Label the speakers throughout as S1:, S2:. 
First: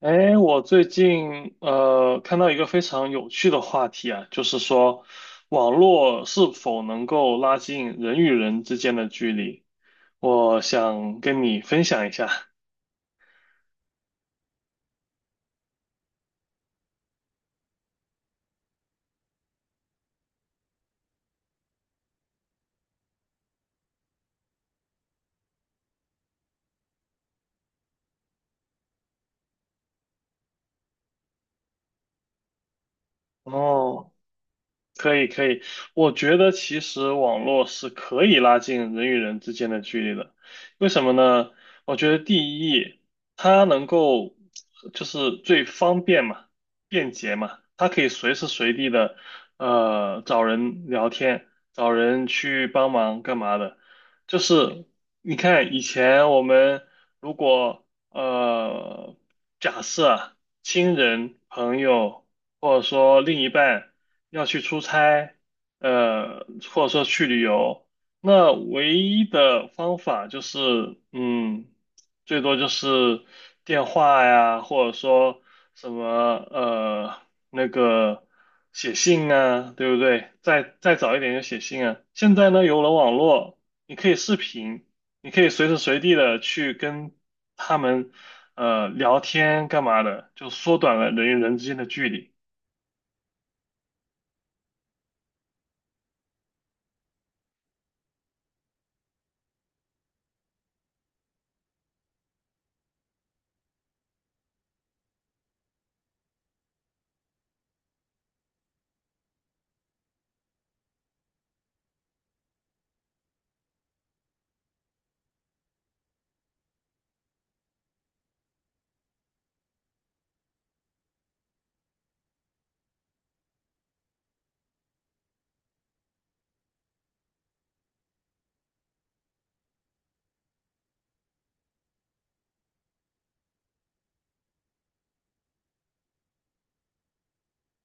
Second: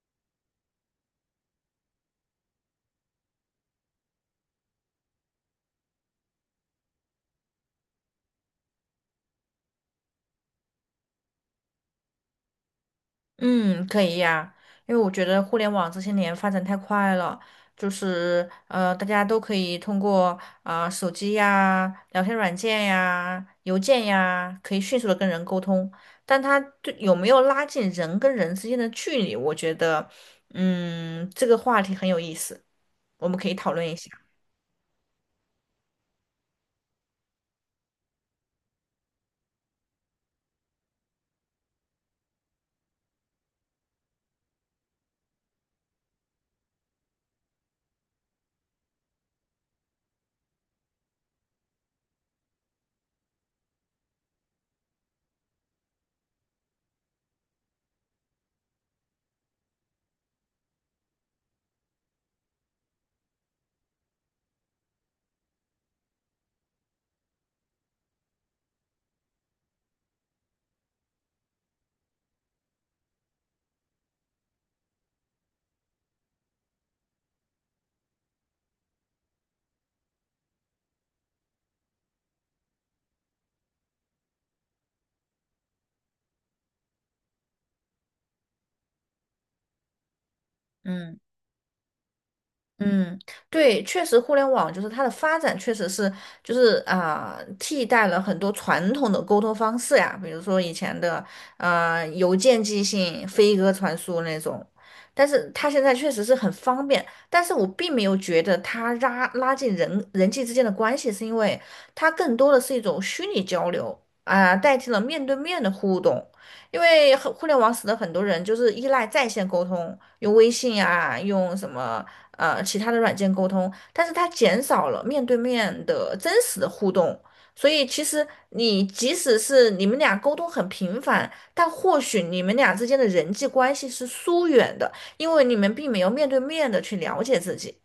S1: 哎，我最近看到一个非常有趣的话题啊，就是说网络是否能够拉近人与人之间的距离，我想跟你分享一下。
S2: 嗯，可以呀，因为我觉得互联网这些年发展太快了，就是大家都可以通过啊、手机呀、聊天软件呀、邮件呀，可以迅速的跟人沟通。但它对有没有拉近人跟人之间的距离，我觉得，嗯，这个话题很有意思，我们可以讨论一下。
S1: 哦。可以，我觉得其实网络是可以拉近人与人之间的距离的。为什么呢？我觉得第一，它能够就是最方便嘛，便捷嘛，它可以随时随地的找人聊天，找人去帮忙干嘛的。就是你看以前我们如果呃假设啊，亲人朋友。或者说另一半要去出差，呃，或者说去旅游，那唯一的方法就是，嗯，最多就是电话呀，或者说什么那个写信啊，对不对？再早一点就写信啊。现在呢，有了网络，你可以视频，你可以随时随地的去跟他们聊天干嘛的，就缩短了
S2: 嗯。
S1: 人与人之间的距离。
S2: 嗯，对，确实，互联网就是它的发展，确实是就是啊、替代了很多传统的沟通方式呀，比如说以前的邮件寄信、飞鸽传书那种，但是它现在确实是很方便，但是我并没有觉得它拉近人际之间的关系，是因为它更多的是一种虚拟交流啊、代替了面对面的互动，因为很互联网使得很多人就是依赖在线沟通，用微信啊，用什么。其他的软件沟通，但是它减少了面对面的真实的互动。所以其实你即使是你们俩沟通很频繁，但或许你们俩之间的人际关系是疏远的，因为你们并没有面对面的去了解自己。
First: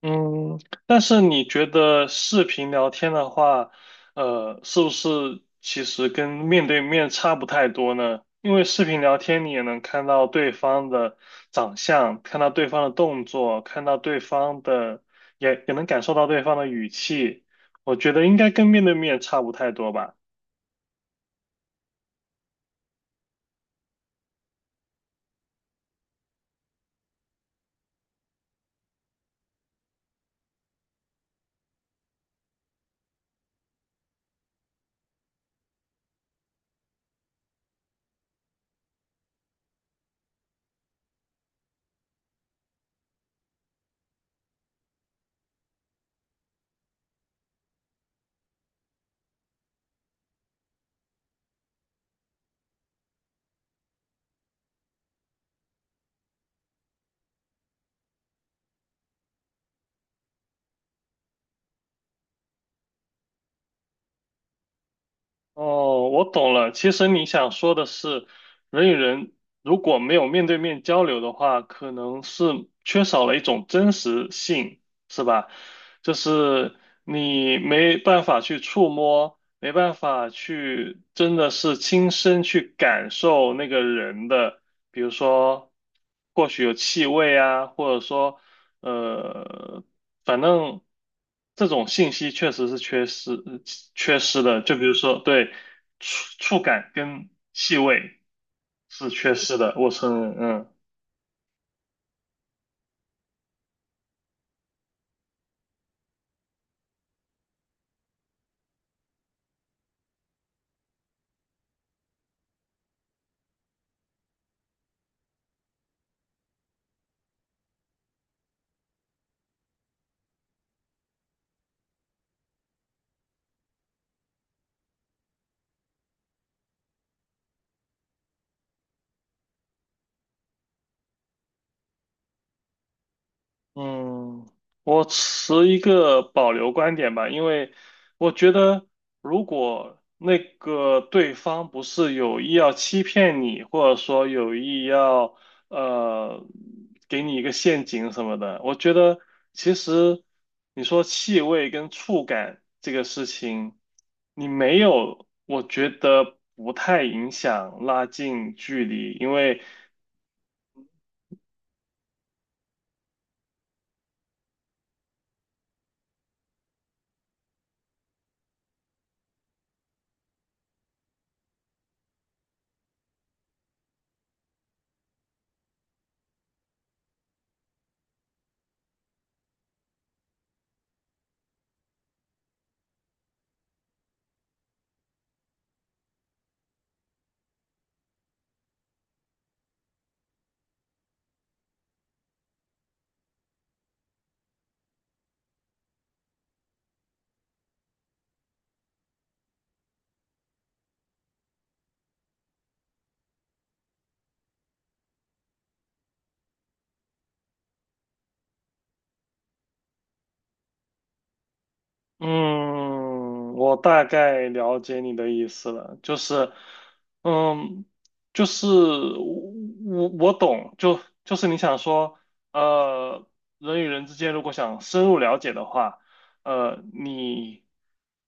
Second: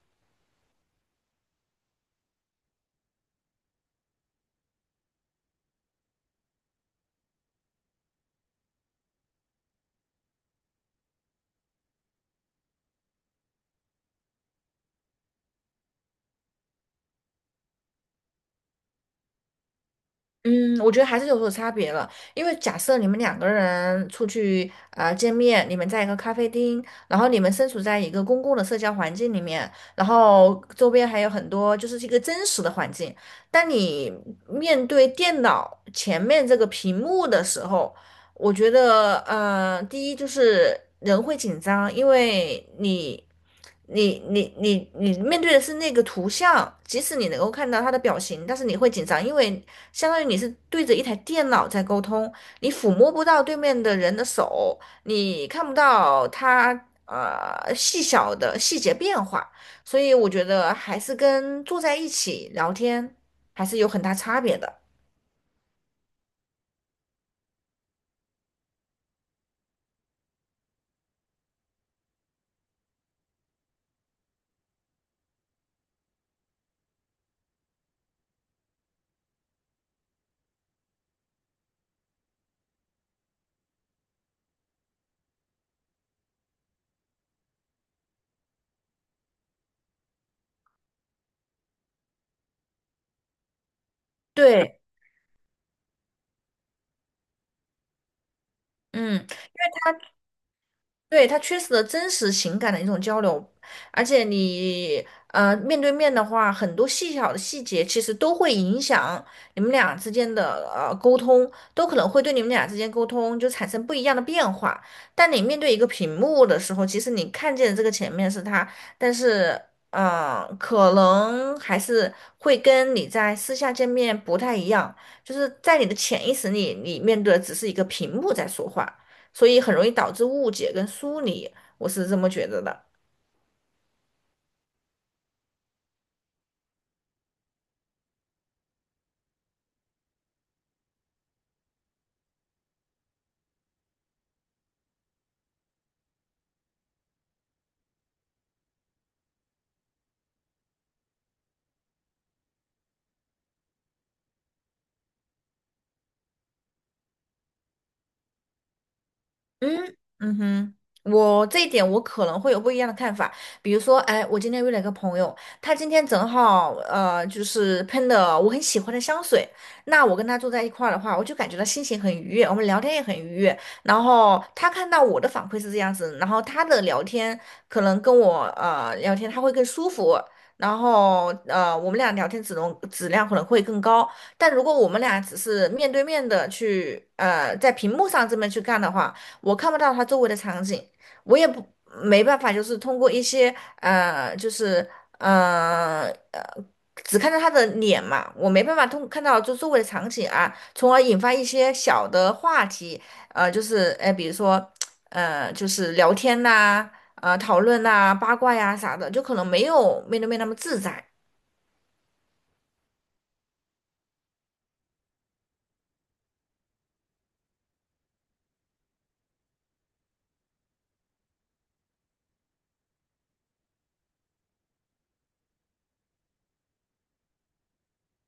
S1: 嗯，但是你觉得视频聊天的话，呃，是不是其实跟面对面差不太多呢？因为视频聊天你也能看到对方的长相，看到对方的动作，看到对方的，也能感受到对方的语气。我觉得应该跟面对面差不太多吧。
S2: 嗯，我觉得还是有所差别了，因为假设你们两个人出去啊见面，你们在一个咖啡厅，然后你们身处在一个公共的社交环境里面，然后周边还有很多就是一个真实的环境。当你面对电脑前面这个屏幕的时候，我觉得第一就是人会紧张，因为你。你面对的是那个图像，即使你能够看到他的表情，但是你会紧张，因为相当于你是对着一台电脑在沟通，你抚摸不到对面的人的手，你看不到他细小的细节变化，所以我觉得还是跟坐在一起聊天还是有很大差别的。
S1: 哦，我懂了。其实你想说的是，人与人如果没有面对面交流的话，可能是缺少了一种真实性，是吧？就是你没办法去触摸，没办法去真的是亲身去感受那个人的，比如说，或许有气味啊，或者说呃，反正这种信息确实是缺失，缺失的。就
S2: 对，
S1: 比如说，对，触感跟气味是
S2: 嗯，
S1: 缺失的，我承认，嗯。
S2: 对，他缺失的真实情感的一种交流，而且你面对面的话，很多细小的细节其实都会影响你们俩之间的沟通，都可能会对你们俩之间沟通就产生不一样的变化。但你面对一个屏幕的时候，其实你看见这个前面是他，但是可能还是会跟你在私下见面不太一样，就是在你的潜意识里，你面对的只是一个屏幕在说话。所以很容易导致误解跟疏离，我是这么觉得的。
S1: 嗯，我持一个保留观点吧，因为我觉得如果那个对方不是有意要欺骗你，或者说有意要呃给你一个陷阱什么的，我觉得其实你说气味跟触感这个事情，你没有，我觉得不太影响拉近距离，因为。
S2: 嗯嗯哼，我这一点我可能会有不一样的看法。比如说，哎，我今天约了一个朋友，他今天正好就是喷的我很喜欢的香水。那我跟他坐在一块儿的话，我就感觉到心情很愉悦，我们聊天也很愉悦。然后他看到我的反馈是这样子，然后他的聊天可能跟我聊天他会更舒服。然后，我们俩聊天质量可能会更高，但如果我们俩只是面对面的去，在屏幕上这么去干的话，我看不到他周围的场景，我也不没办法，就是通过一些呃，就是呃呃，只看到他的脸嘛，我没办法通看到就周围的场景啊，从而引发一些小的话题，就是比如说就是聊天呐、讨论呐、八卦呀、啥的，就可能没有面对面那么自在。
S1: 嗯，我大概了解你的意思了，就是，嗯，就是我懂，就是你想说，呃，人与人之间如果想深入了解的话，呃，你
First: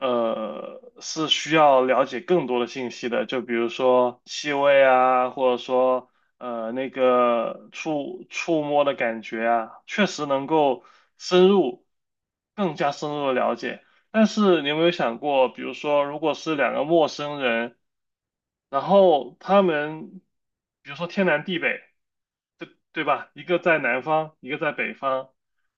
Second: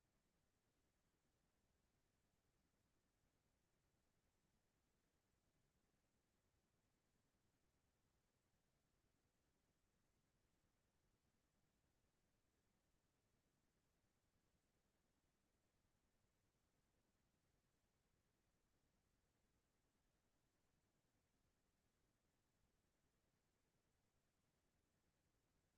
S1: 是需要了解更多的信息的，就比如说气味啊，或者说那个触摸的感觉啊，确实能够深入，更加深入的了解。但是你有没有想过，比如说，如果是两个陌生人，然后他们，比如说天南地北。对吧？一个在南方，一个在北方，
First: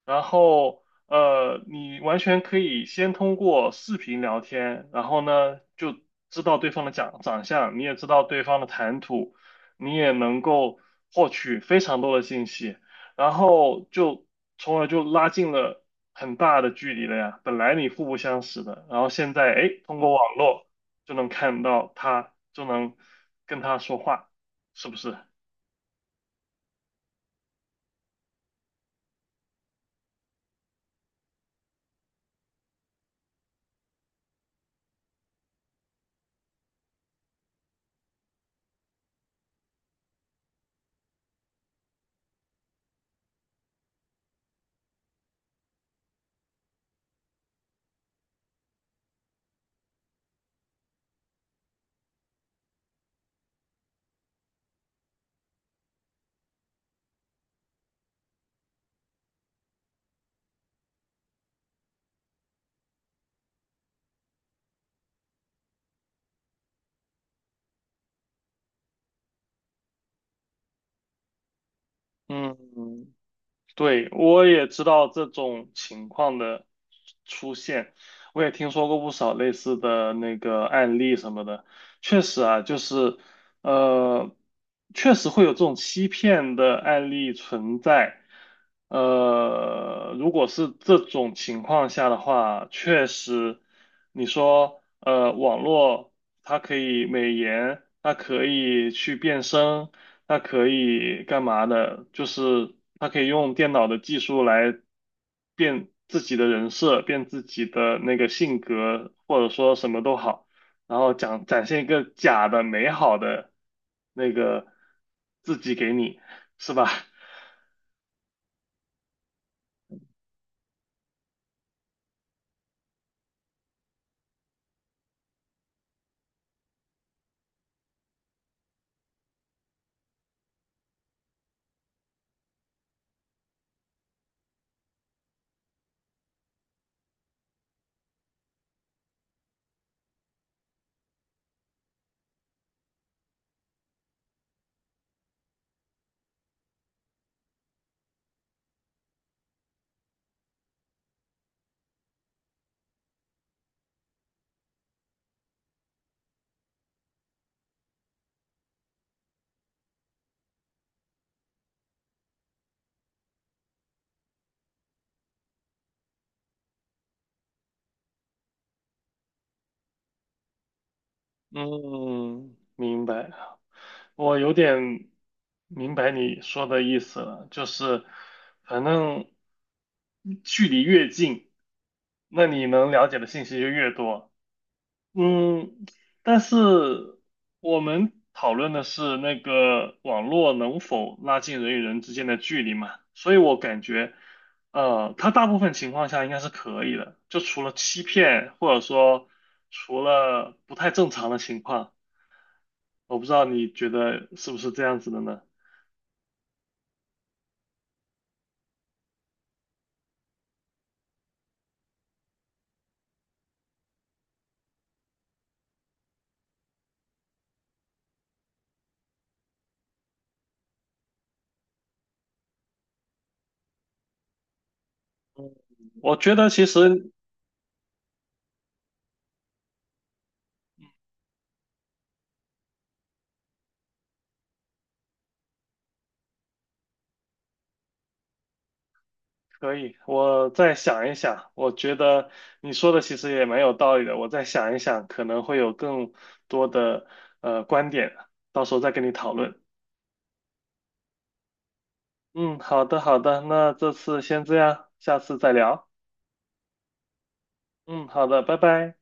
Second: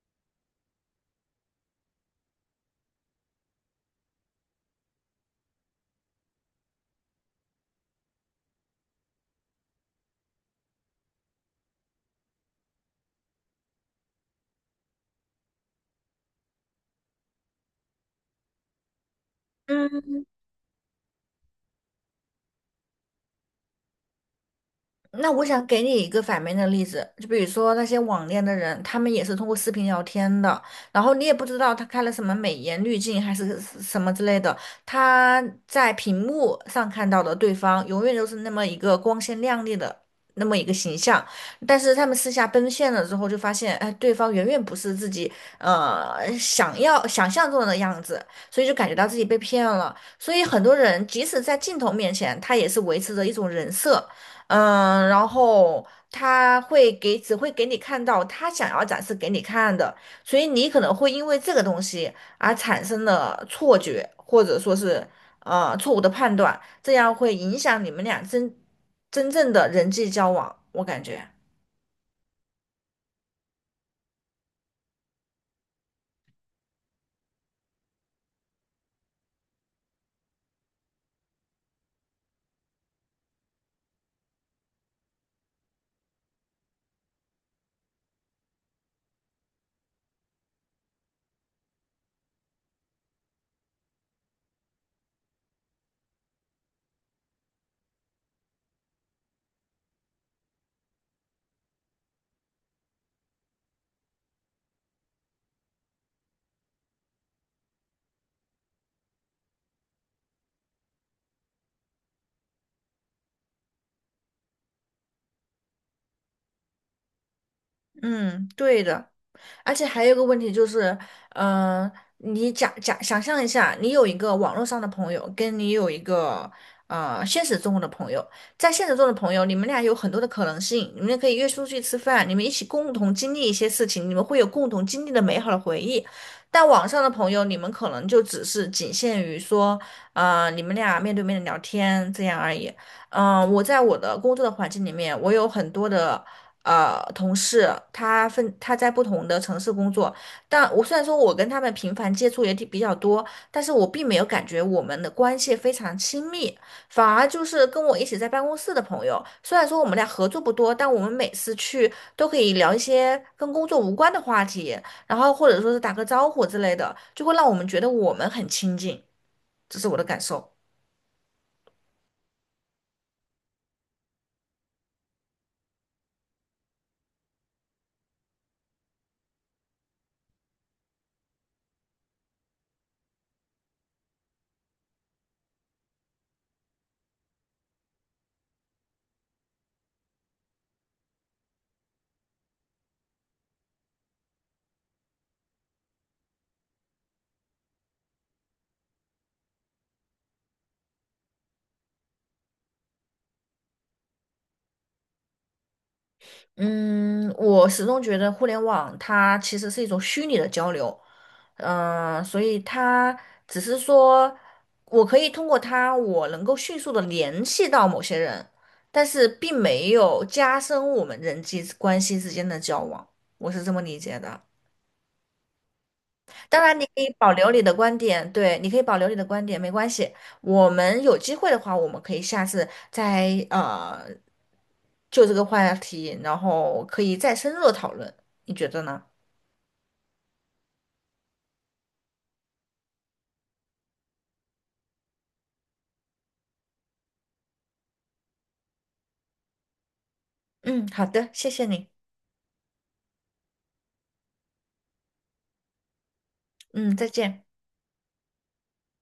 S1: 然后呃，你完全可以先通过视频聊天，然后呢就知道对方的长相，你也知道对方的谈吐，你也能够获取非常多的信息，然后就从而就拉近了很大的距离了呀。本来你互不相识的，然后现在哎，通过
S2: 嗯。
S1: 网络就能看到他，就能跟他说话，是不是？
S2: 那我想给你一个反面的例子，就比如说那些网恋的人，他们也是通过视频聊天的，然后你也不知道他开了什么美颜滤镜还是什么之类的，他在屏幕上看到的对方永远都是那么一个光鲜亮丽的那么一个形象，但是他们私下奔现了之后，就发现，哎，对方远远不是自己想要想象中的样子，所以就感觉到自己被骗了。所以很多人即使在镜头面前，他也是维持着一种人设。嗯，然后他会给，只会给你看到他想要展示给你看的，所以你可能会因为这个东西而产生了错觉，或者说是错误的判断，这样会影响你们俩真正的人际交往，我感觉。
S1: 嗯，对，我也知道这种情况的出现，我也听说过不少类似的那个案例什么的。确实啊，就是呃，确实会有这种欺骗的案例存在。呃，如果是这种情况下的话，确实，你说网络它可以美颜，它可以去变声。它可以干嘛的？就是它可以用电脑的技术来变自己的人设，变自己的那个性格，或者说什么都好，然后讲展现一个假的美好的那个自己给你，是吧？
S2: 嗯，对的。而且还有一个问题就是，嗯、你假想象一下，你有一个网络上的朋友，跟你有一个现实中的朋友，在现实中的朋友，你们俩有很多的可能性，你们可以约出去吃饭，你们一起共同经历一些事情，你们会有共同经历的美好的回忆。但网上的朋友，你们可能就只是仅限于说，你们俩面对面的聊天这样而已。嗯、我在我的工作的环境里面，我有很多的同事，他在不同的城市工作，但我虽然说我跟他们频繁接触也挺比较多，但是我并没有感觉我们的关系非常亲密，反而就是跟我一起在办公室的朋友，虽然说我们俩合作不多，但我们每次去都可以聊一些跟工作无关的话题，然后或者说是打个招呼之类的，就会让我们觉得我们很亲近，这是我的感受。
S1: 嗯，明白。我有点明白你说的意思了，就是反正距离越近，那你能了解的信息就越多。嗯，但是我们讨论的是那个网络能否拉近人与人之间的距离嘛，所以我感觉，呃，它大部分情况下应该是可以的，就除了欺骗，或者说除了不太正常的情况，我不知道你觉得是不是这样子的呢？
S2: 嗯，我始终觉得互联网它其实是一种虚拟的交流，嗯、所以它只是说我可以通过它，我能够迅速的联系到某些人，但是并没有加深我们人际关系之间的交往，我是这么理解的。
S1: 我觉得
S2: 当
S1: 其
S2: 然，你可
S1: 实
S2: 以保留你的观点，对，你可以保留你的观点，没关系。我们有机会的话，我们可以下次再呃就这个话题，然后可以再深入的讨论，你觉得呢？
S1: 可以，我再想一想。我觉得你说的其实也蛮有道理的，我再想一想，可能会有更多的观点，到时候再跟你讨论。
S2: 嗯，好的，谢谢你。
S1: 嗯，好的，好的，那这次先这样，下次再聊。
S2: 嗯，再见。
S1: 嗯，好的，拜拜。